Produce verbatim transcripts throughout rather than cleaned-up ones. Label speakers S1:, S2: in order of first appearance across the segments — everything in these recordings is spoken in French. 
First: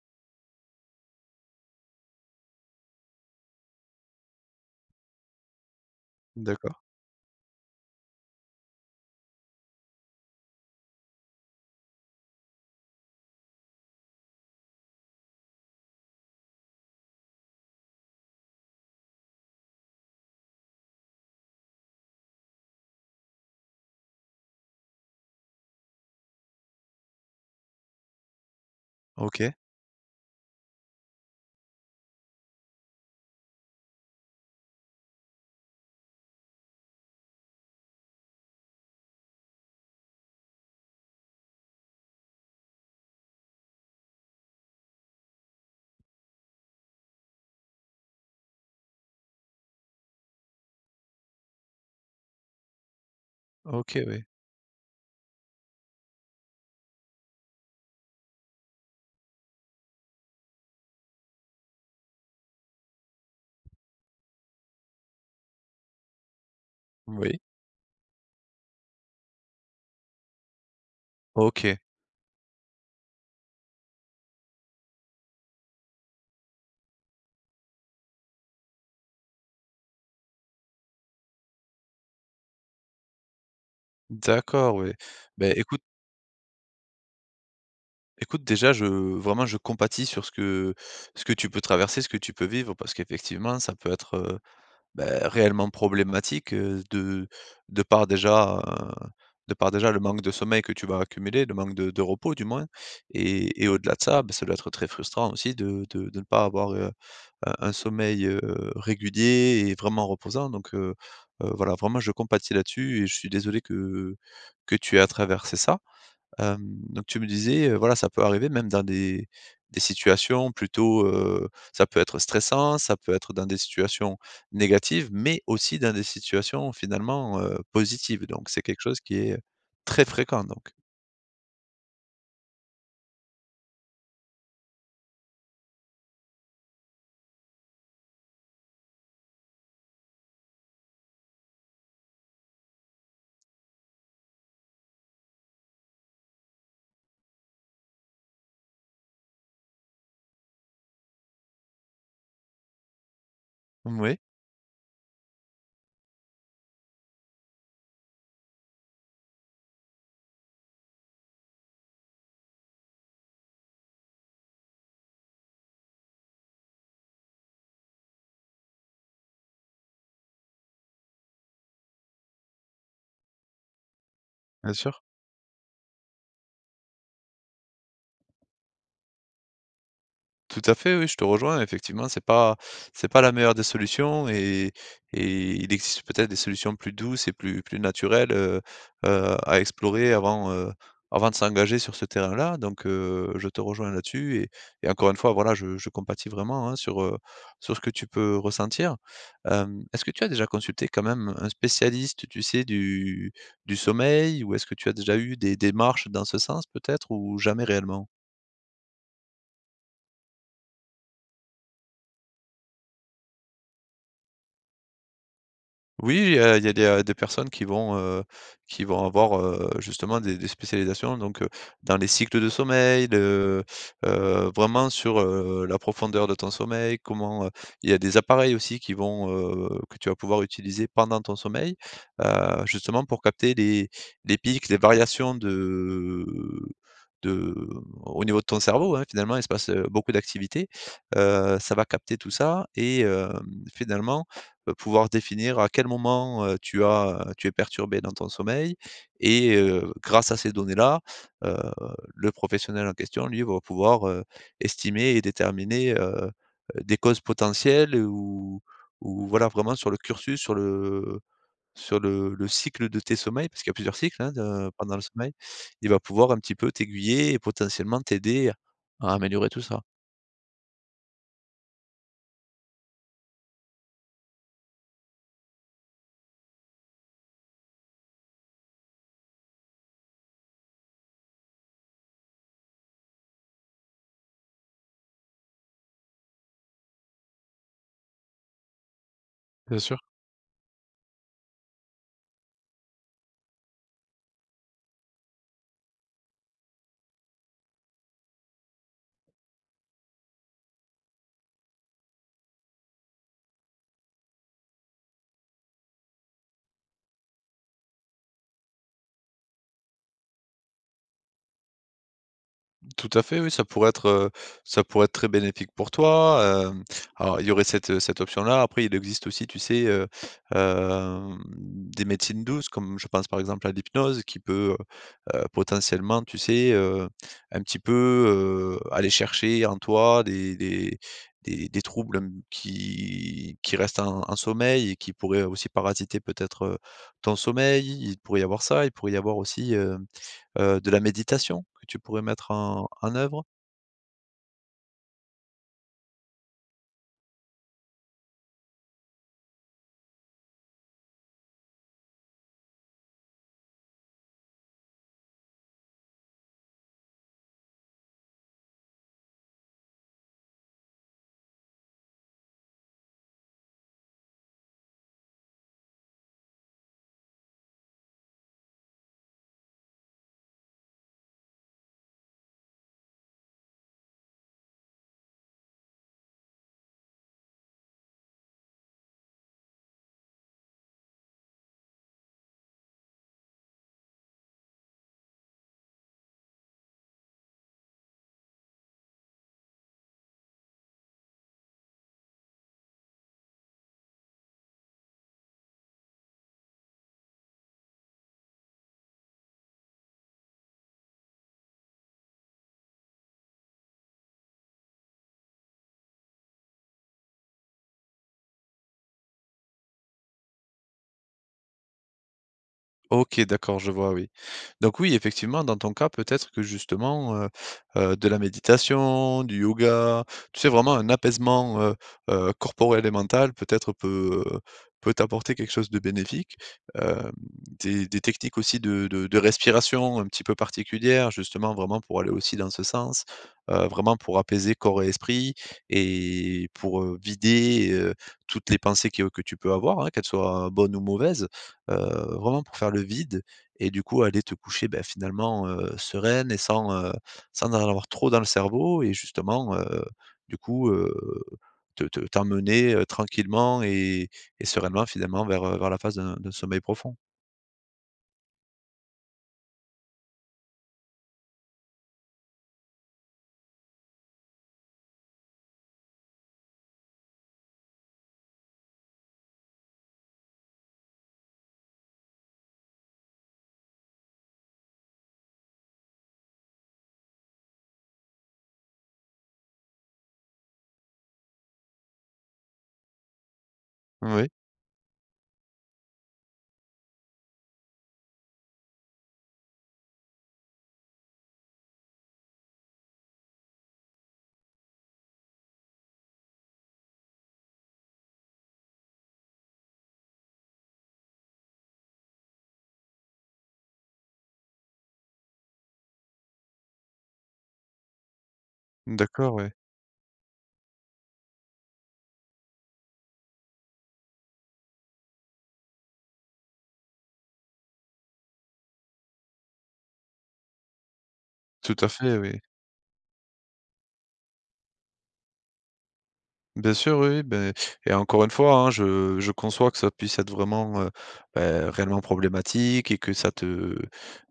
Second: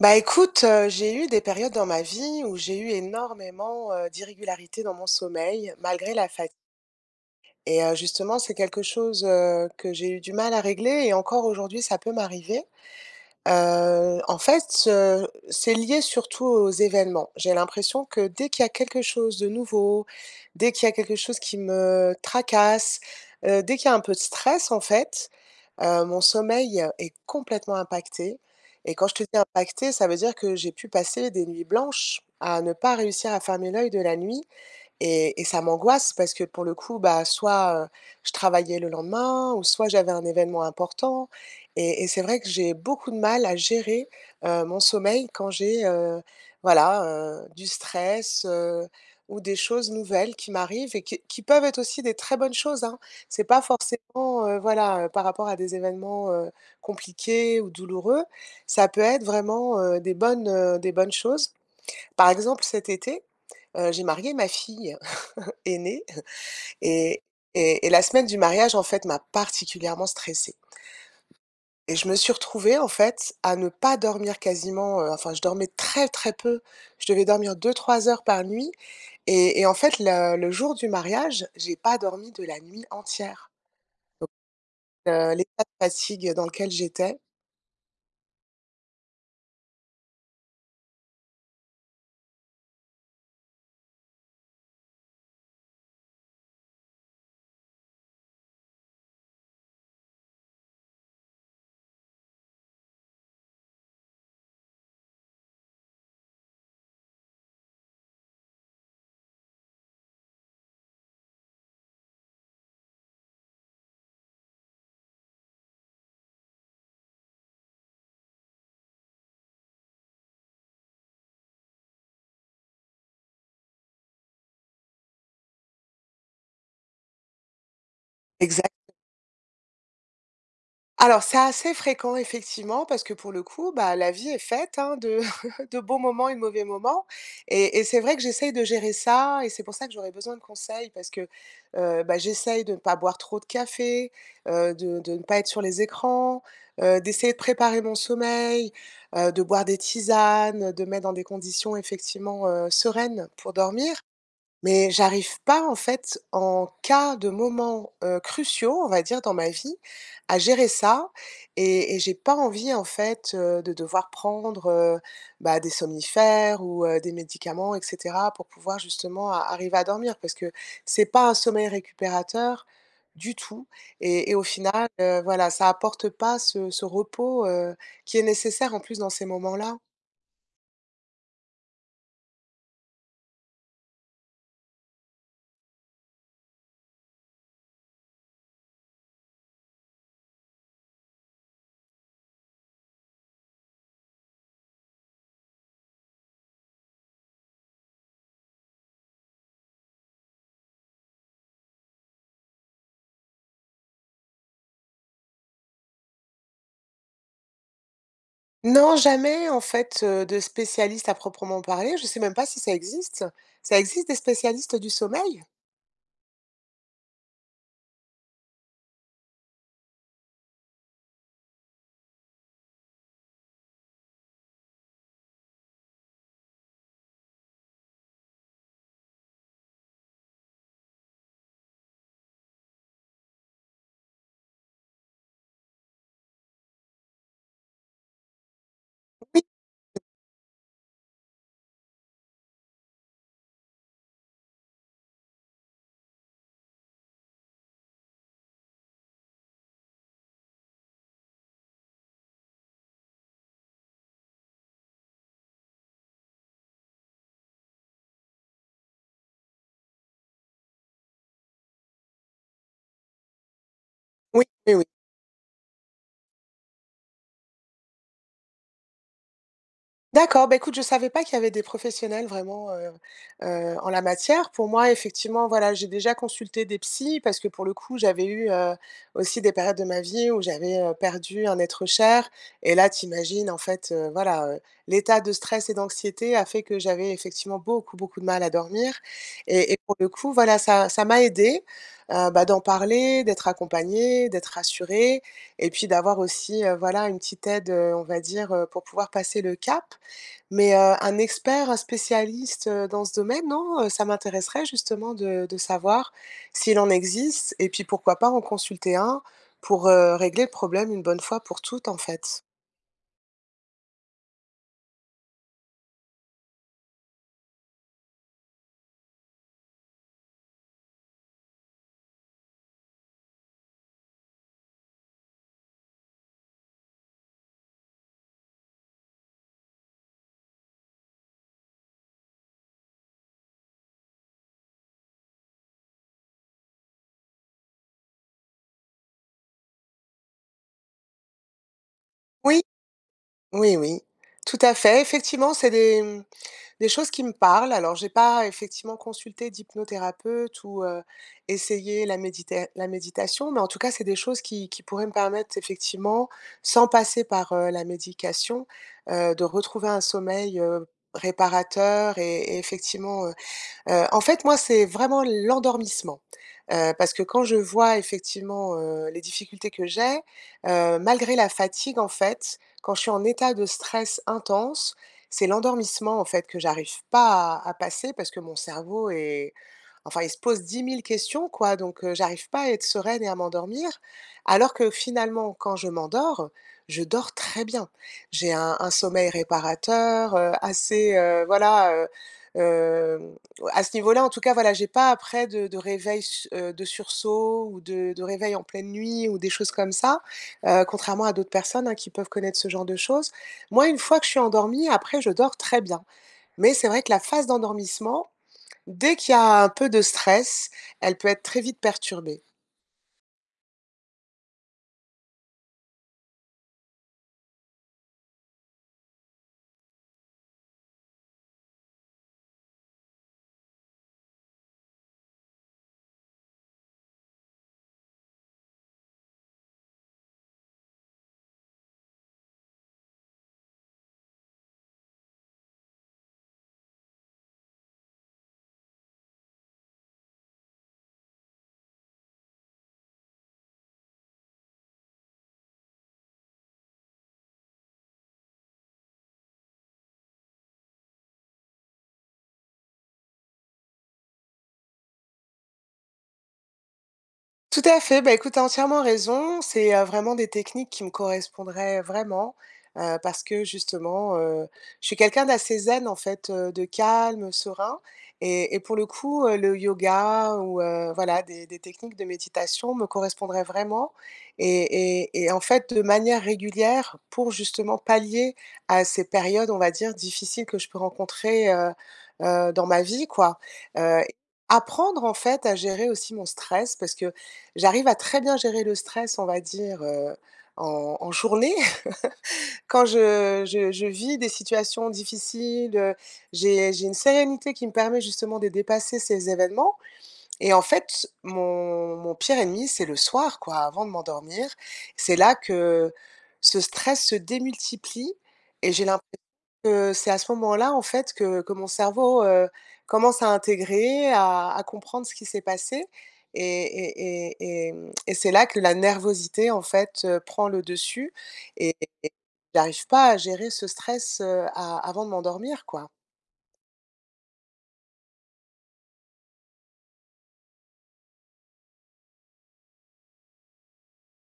S1: Bah écoute, heu, j'ai eu des périodes dans ma vie où j'ai eu énormément, heu, d'irrégularités dans mon sommeil, malgré la fatigue.
S2: D'accord.
S1: et heu, justement, c'est quelque chose, heu, que j'ai eu du mal à régler et encore aujourd'hui, ça peut m'arriver. Heu, en fait, heu, c'est lié surtout aux événements. J'ai l'impression que dès qu'il y a quelque chose de nouveau, dès qu'il y a quelque chose qui me tracasse, heu, dès qu'il y a un peu de stress, en fait, heu, mon sommeil est complètement impacté, et quand je te dis
S2: OK.
S1: impacté, ça veut dire que j'ai pu passer des nuits blanches à ne pas réussir à fermer l'œil de la nuit, et et ça m'angoisse parce que pour le coup, bah, soit, heu, je travaillais le lendemain ou soit j'avais un événement important, et et c'est vrai que j'ai beaucoup de mal à gérer, heu, mon sommeil quand j'ai, heu, voilà, heu, du stress, heu, ou des choses nouvelles qui m'arrivent et qui qui peuvent être aussi des très bonnes choses, hein. C'est pas
S2: OK, oui.
S1: forcément, heu, voilà, heu, par rapport à des événements, heu, compliqués ou douloureux. Ça peut être vraiment, heu, des bonnes, heu, des bonnes choses. Par exemple, cet été, heu, j'ai marié ma fille aîné, et
S2: Oui.
S1: et et la semaine du mariage, en fait, m'a particulièrement stressée,
S2: OK.
S1: et je me suis retrouvée, en fait, à ne pas dormir quasiment, heu, enfin, je dormais très, très peu. Je devais dormir deux trois heures par nuit, et et en fait, le le jour du mariage, j'ai pas dormi de la nuit entière.
S2: D'accord, oui.
S1: Heu,
S2: Ben
S1: l'état de
S2: écoute
S1: fatigue dans lequel j'étais.
S2: écoute déjà je vraiment je compatis sur ce que ce que tu peux traverser, ce que tu peux vivre parce qu'effectivement ça peut être, heu, beh, réellement problématique, heu, de de par déjà, heu, de par déjà le manque de sommeil que tu vas accumuler, le manque de de repos du moins. Et et au-delà de ça, beh, ça doit être très frustrant aussi de de de ne pas avoir un un sommeil, heu, régulier et vraiment reposant. Donc heu heu, voilà, vraiment je compatis là-dessus et je suis désolé que que tu aies à traverser ça. Hem, donc tu me disais, heu, voilà, ça peut arriver même dans des des situations plutôt, heu, ça peut être stressant, ça peut être dans des situations négatives, mais aussi dans des situations finalement, heu, positives. Donc c'est quelque
S1: Exactement.
S2: chose qui est très fréquent donc.
S1: Alors c'est assez fréquent effectivement parce que pour le coup, bah, la vie est faite, hein, de de bons moments et de mauvais moments, et et c'est vrai que j'essaye de gérer ça et c'est pour ça que j'aurais besoin de conseils parce que, heu, bah, j'essaye de ne pas boire trop de café, heu, de de ne pas être sur les écrans, heu, d'essayer de préparer mon sommeil, heu, de boire des tisanes, de mettre dans des conditions effectivement, heu, sereines pour dormir.
S2: Oui,
S1: Mais j'arrive pas en fait, en cas de moments, heu, cruciaux, on va dire, dans ma vie, à gérer ça, et et j'ai pas envie en fait, heu, de devoir prendre, heu, bah, des somnifères ou heu, des médicaments et cetera pour pouvoir justement a arriver à dormir parce que c'est pas un sommeil récupérateur du tout, et et au
S2: bien
S1: final,
S2: sûr.
S1: heu, voilà, ça apporte pas ce ce repos, heu, qui est nécessaire en plus dans ces moments-là.
S2: Tout à fait, oui, je te rejoins. Effectivement, c'est pas c'est pas la meilleure des solutions et et il existe peut-être des solutions plus douces et plus plus naturelles, heu heu, à explorer avant, heu, avant de s'engager sur ce terrain-là. Donc heu, je te rejoins là-dessus. et et encore une fois, voilà, je je compatis vraiment, hein, sur, heu, sur ce que tu peux ressentir. Hem, est-ce que tu as déjà consulté quand même un spécialiste, tu sais, du du sommeil, ou est-ce que tu as déjà eu des démarches dans ce sens peut-être, ou jamais réellement?
S1: Non, jamais en fait, heu, de spécialiste à proprement parler. Je sais même pas si ça existe. Ça existe des spécialistes du sommeil?
S2: Oui, heu, il y a des, heu, des personnes qui vont, heu, qui vont avoir, heu, justement des des spécialisations donc, heu, dans les cycles de sommeil, le heu, vraiment sur, heu, la profondeur de ton sommeil, comment… heu Il y a des appareils aussi qui vont, heu, que tu vas pouvoir utiliser pendant ton sommeil, heu, justement pour capter les les pics, les variations de de au niveau de ton cerveau, hein. Finalement, il
S1: Oui,
S2: se passe, heu, beaucoup d'activités, heu, ça va capter tout ça. Et hem, finalement heu, pouvoir définir à quel moment, heu, tu as, euh, tu es perturbé dans ton sommeil. Et heu, grâce à ces données-là, heu, le professionnel en question, lui, va pouvoir, heu, estimer et déterminer, heu, des causes potentielles, ou ou voilà, vraiment sur le cursus, sur le sur le le cycle de tes sommeils, parce qu'il y a plusieurs cycles, hein,
S1: oui,
S2: de
S1: oui, oui.
S2: pendant le sommeil. Il va pouvoir un petit peu t'aiguiller et potentiellement t'aider à améliorer tout ça.
S1: D'accord, bah, écoute, je savais pas qu'il y avait des professionnels vraiment, heu heu, en la matière. Pour moi, effectivement, voilà, j'ai déjà consulté des psys parce que pour le coup, j'avais eu, heu, aussi des périodes de ma vie où j'avais, heu, perdu un être cher et là, t'imagines, en fait, heu, voilà, heu, l'état de stress et d'anxiété a fait que j'avais effectivement beaucoup, beaucoup de mal à dormir, et et pour le coup, voilà, ça ça m'a aidé, bah, d'en parler, d'être accompagnée, d'être rassurée et puis d'avoir aussi, heu, voilà, une petite aide, heu, on va dire, heu, pour pouvoir passer le cap. Mais, heu, un expert, un spécialiste, heu, dans ce domaine, non? Heu, ça m'intéresserait justement de de savoir s'il en existe et puis pourquoi pas en consulter un pour, heu, régler le problème une bonne fois pour toutes, en fait.
S2: Tout à fait, oui, ça pourrait être, heu, ça pourrait être très bénéfique pour toi. Hem, alors il y aurait cette, cette option-là. Après, il existe aussi, tu sais, heu, hem, des médecines douces, comme je pense par exemple à l'hypnose, qui peut, heu potentiellement, tu sais, heu, un petit peu, heu, aller chercher en toi des des des des troubles, hem, qui qui restent en en sommeil et qui pourraient aussi parasiter peut-être, heu, ton sommeil. Il pourrait y avoir ça, il pourrait y avoir aussi, heu, de la méditation que tu pourrais mettre
S1: Oui,
S2: en en œuvre.
S1: oui, oui, tout à fait. Effectivement, c'est des mmh, des choses qui me parlent. Alors, j'ai pas effectivement consulté d'hypnothérapeute ou, heu, essayé la médita la méditation, mais en tout cas, c'est des choses qui qui pourraient me permettre effectivement, sans passer par, heu, la médication, heu, de retrouver un sommeil, heu, réparateur et et effectivement, Heu, en fait, moi, c'est vraiment l'endormissement, heu, parce que quand je vois effectivement, heu, les difficultés que j'ai, heu, malgré la fatigue, en fait, quand je suis en état de stress intense, c'est l'endormissement, en fait, que j'arrive pas à à passer parce que mon cerveau est enfin, il se pose dix mille questions, quoi, donc heu, j'arrive pas à être sereine et à m'endormir. Alors que finalement, quand je m'endors, je dors très bien. J'ai un un sommeil réparateur, heu, assez, heu, voilà, heu, hem à ce niveau-là, en tout cas, voilà, j'ai pas après de de réveil su heu, de sursaut ou de de réveil en pleine nuit ou des choses comme ça, heu, contrairement à d'autres personnes, hein, qui peuvent connaître ce genre de choses. Moi, une fois que je suis endormie, après, je dors très bien. Mais c'est vrai que la phase d'endormissement, dès qu'il y a un peu de stress, elle peut être très vite perturbée.
S2: OK, d'accord, je vois, oui. Donc oui, effectivement, dans ton cas, peut-être que justement, heu heu, de la méditation, du yoga, tu sais, vraiment un apaisement, heu heu, corporel et mental peut-être peut, euh, peut t'apporter quelque chose de bénéfique. Hem, des des techniques aussi de de de respiration un petit peu particulières, justement, vraiment pour aller aussi dans ce sens, heu, vraiment pour apaiser corps et esprit, et pour, heu, vider, heu, toutes les pensées que que tu peux avoir, hein, qu'elles soient bonnes ou mauvaises, heu, vraiment pour faire le vide et du coup aller te coucher, bah, finalement, heu, sereine et sans, heu, sans en avoir trop dans le cerveau. Et justement, heu, du coup, heu, te te t'emmener, heu, tranquillement et et sereinement finalement vers, heu, vers la phase d'un d'un sommeil profond.
S1: Tout à fait, bah, écoute, tu as entièrement raison. C'est, heu, vraiment des techniques qui me correspondraient vraiment, heu, parce que justement, heu, je suis quelqu'un d'assez zen en fait, heu, de calme, serein, et et pour le coup, heu, le yoga ou, heu, voilà des des techniques de méditation me correspondraient vraiment, et et et en fait de manière régulière pour justement pallier à ces périodes, on va dire, difficiles que je peux rencontrer, heu heu, dans ma vie quoi, heu,
S2: Oui,
S1: apprendre en fait à gérer aussi mon stress parce que j'arrive à très bien gérer le stress, on va dire, heu, en en journée. Quand je je je vis des situations difficiles, heu, j'ai j'ai une sérénité qui me permet justement de dépasser ces événements, et en fait, mon mon pire ennemi, c'est le soir, quoi, avant de m'endormir. C'est là que ce stress se démultiplie et j'ai l'impression
S2: d'accord, oui.
S1: Heu, c'est à ce moment-là, en fait, que que mon cerveau, heu, commence à intégrer, à à comprendre ce qui s'est passé et et et et mmh et c'est là que la nervosité, en fait, heu, prend le dessus,
S2: Tout
S1: et
S2: à
S1: et
S2: fait, oui.
S1: j'arrive pas à gérer ce stress, heu, a avant de m'endormir, quoi.
S2: Bien sûr, oui, oui, beh, et encore une fois, hein, je je conçois que ça puisse être vraiment, heu, bah, réellement problématique et que ça te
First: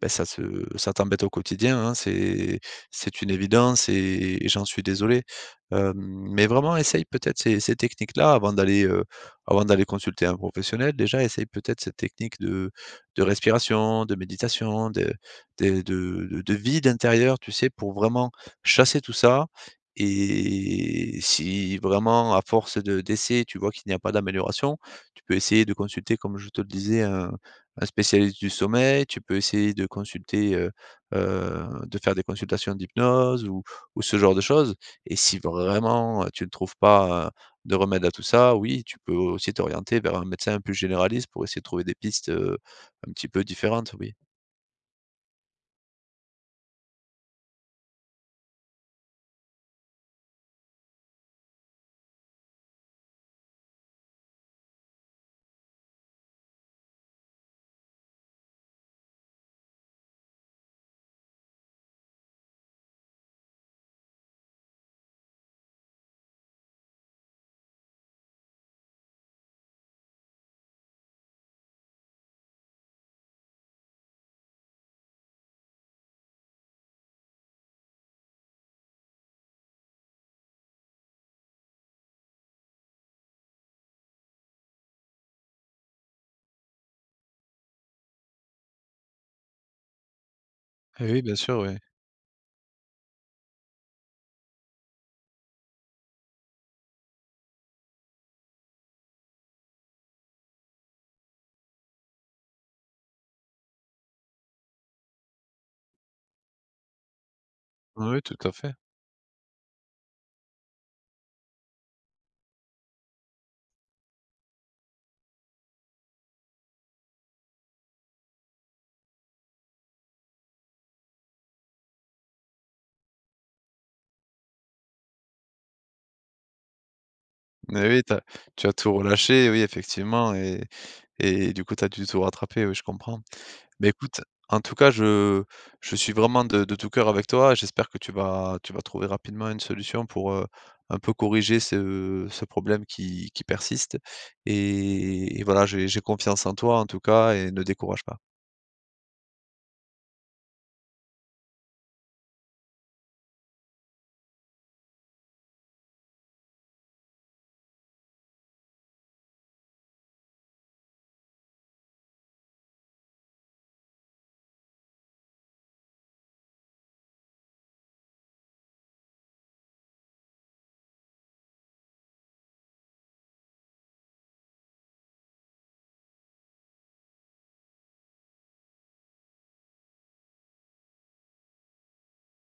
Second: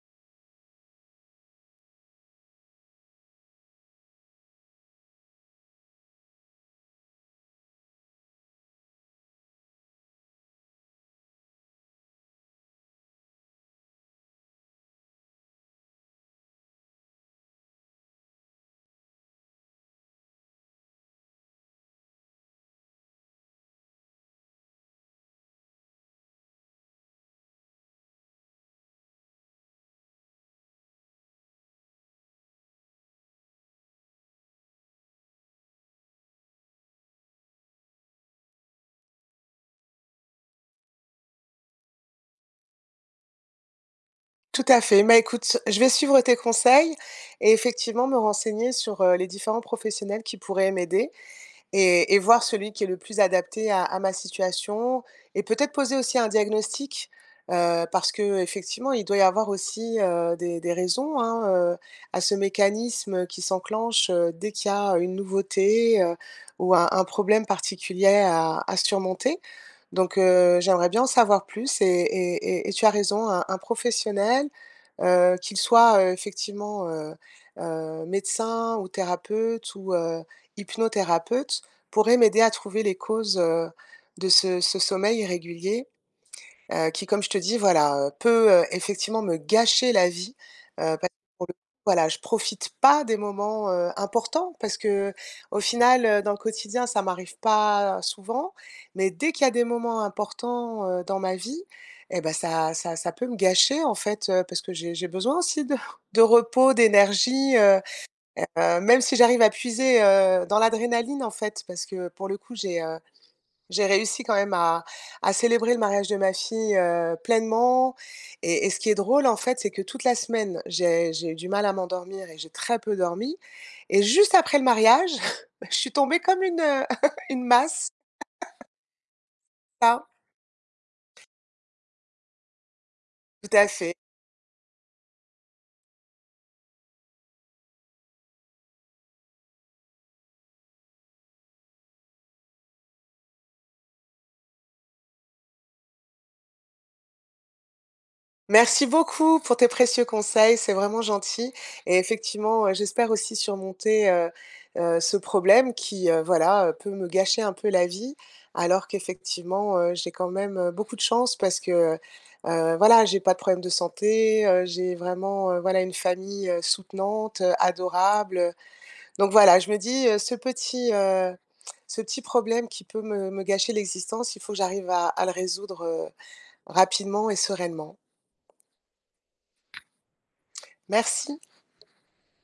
S2: bah, ça te ça t'embête au quotidien, hein. C'est c'est une évidence, et et j'en suis désolé. Hem, mais vraiment essaye peut-être ces ces techniques-là avant d'aller, heu, avant d'aller consulter un professionnel. Déjà, essaye peut-être cette technique de de respiration, de méditation, de de de de de vide intérieur, tu sais? Pour vraiment chasser tout ça. Et si vraiment, à force de d'essais, tu vois qu'il n'y a pas d'amélioration, tu peux essayer de consulter, comme je te le disais, un un spécialiste du sommeil. Tu peux essayer de consulter, heu heu, de faire des consultations d'hypnose, ou ou ce genre de choses. Et si vraiment, heu, tu ne trouves pas, heu, de remède à tout ça, oui, tu peux aussi t'orienter vers un médecin plus généraliste pour essayer de trouver des pistes, heu, un petit peu différentes, oui.
S1: Tout à fait. Bah, écoute, je vais suivre tes conseils et effectivement me renseigner sur, heu, les différents professionnels qui pourraient m'aider, et et voir celui qui est le plus adapté à à ma situation et peut-être poser aussi un diagnostic, heu, parce que effectivement il doit y avoir aussi, heu, des des raisons, hein, heu, à ce mécanisme qui s'enclenche, heu, dès qu'il y a une nouveauté, heu, ou un un problème particulier à à surmonter. Donc heu, j'aimerais bien en savoir plus et et et et tu as raison, un un professionnel, heu, qu'il soit, heu, effectivement, heu heu, médecin ou thérapeute ou heu, hypnothérapeute pourrait m'aider à trouver les causes, heu, de ce ce sommeil irrégulier, heu, qui comme je te dis voilà, heu, peut, heu, effectivement me gâcher la vie, heu, parce
S2: Eh
S1: que
S2: oui, bien
S1: pour le coup,
S2: sûr, oui.
S1: voilà, je profite pas des moments, heu, importants parce que, au final, heu, dans le quotidien, ça m'arrive pas souvent, mais dès qu'il y a des moments importants, heu, dans ma vie eh ben ça ça ça peut me gâcher en fait, heu, parce que j'ai j'ai besoin aussi de de repos, d'énergie, heu
S2: Oui, oui, tout à fait.
S1: Heu, même si j'arrive à puiser, heu, dans l'adrénaline, en fait, parce que pour le coup, j'ai, heu, j'ai réussi quand même à à célébrer le mariage de ma fille, heu, pleinement, et et ce qui est drôle, en fait, c'est que toute la semaine, j'ai j'ai eu du mal à m'endormir et j'ai très peu dormi, et juste après le mariage, je suis tombée comme une, heu, une
S2: Mais
S1: masse,
S2: oui, tu as tu as tout relâché, oui,
S1: là.
S2: effectivement. et Et du coup, tu as dû tout rattraper, oui, je comprends.
S1: Tout à
S2: Mais
S1: fait.
S2: écoute, en tout cas, je je suis vraiment de de tout cœur avec toi. J'espère que tu vas tu vas trouver rapidement une solution pour, heu, un peu corriger ce ce problème qui qui persiste. et et voilà, j'ai j'ai confiance en toi, en tout cas, et ne décourage pas.
S1: Merci beaucoup pour tes précieux conseils, c'est vraiment gentil et effectivement, heu, j'espère aussi surmonter, heu heu, ce problème qui, heu, voilà, heu, peut me gâcher un peu la vie. Alors qu'effectivement, heu, j'ai quand même, heu, beaucoup de chance parce que, heu voilà, j'ai pas de problème de santé, heu, j'ai vraiment, heu, voilà, une famille, heu, soutenante, heu, adorable, donc voilà, je me dis, heu, ce petit, heu, ce petit problème qui peut me me gâcher l'existence, il faut que j'arrive à à le résoudre, heu, rapidement et sereinement. Merci.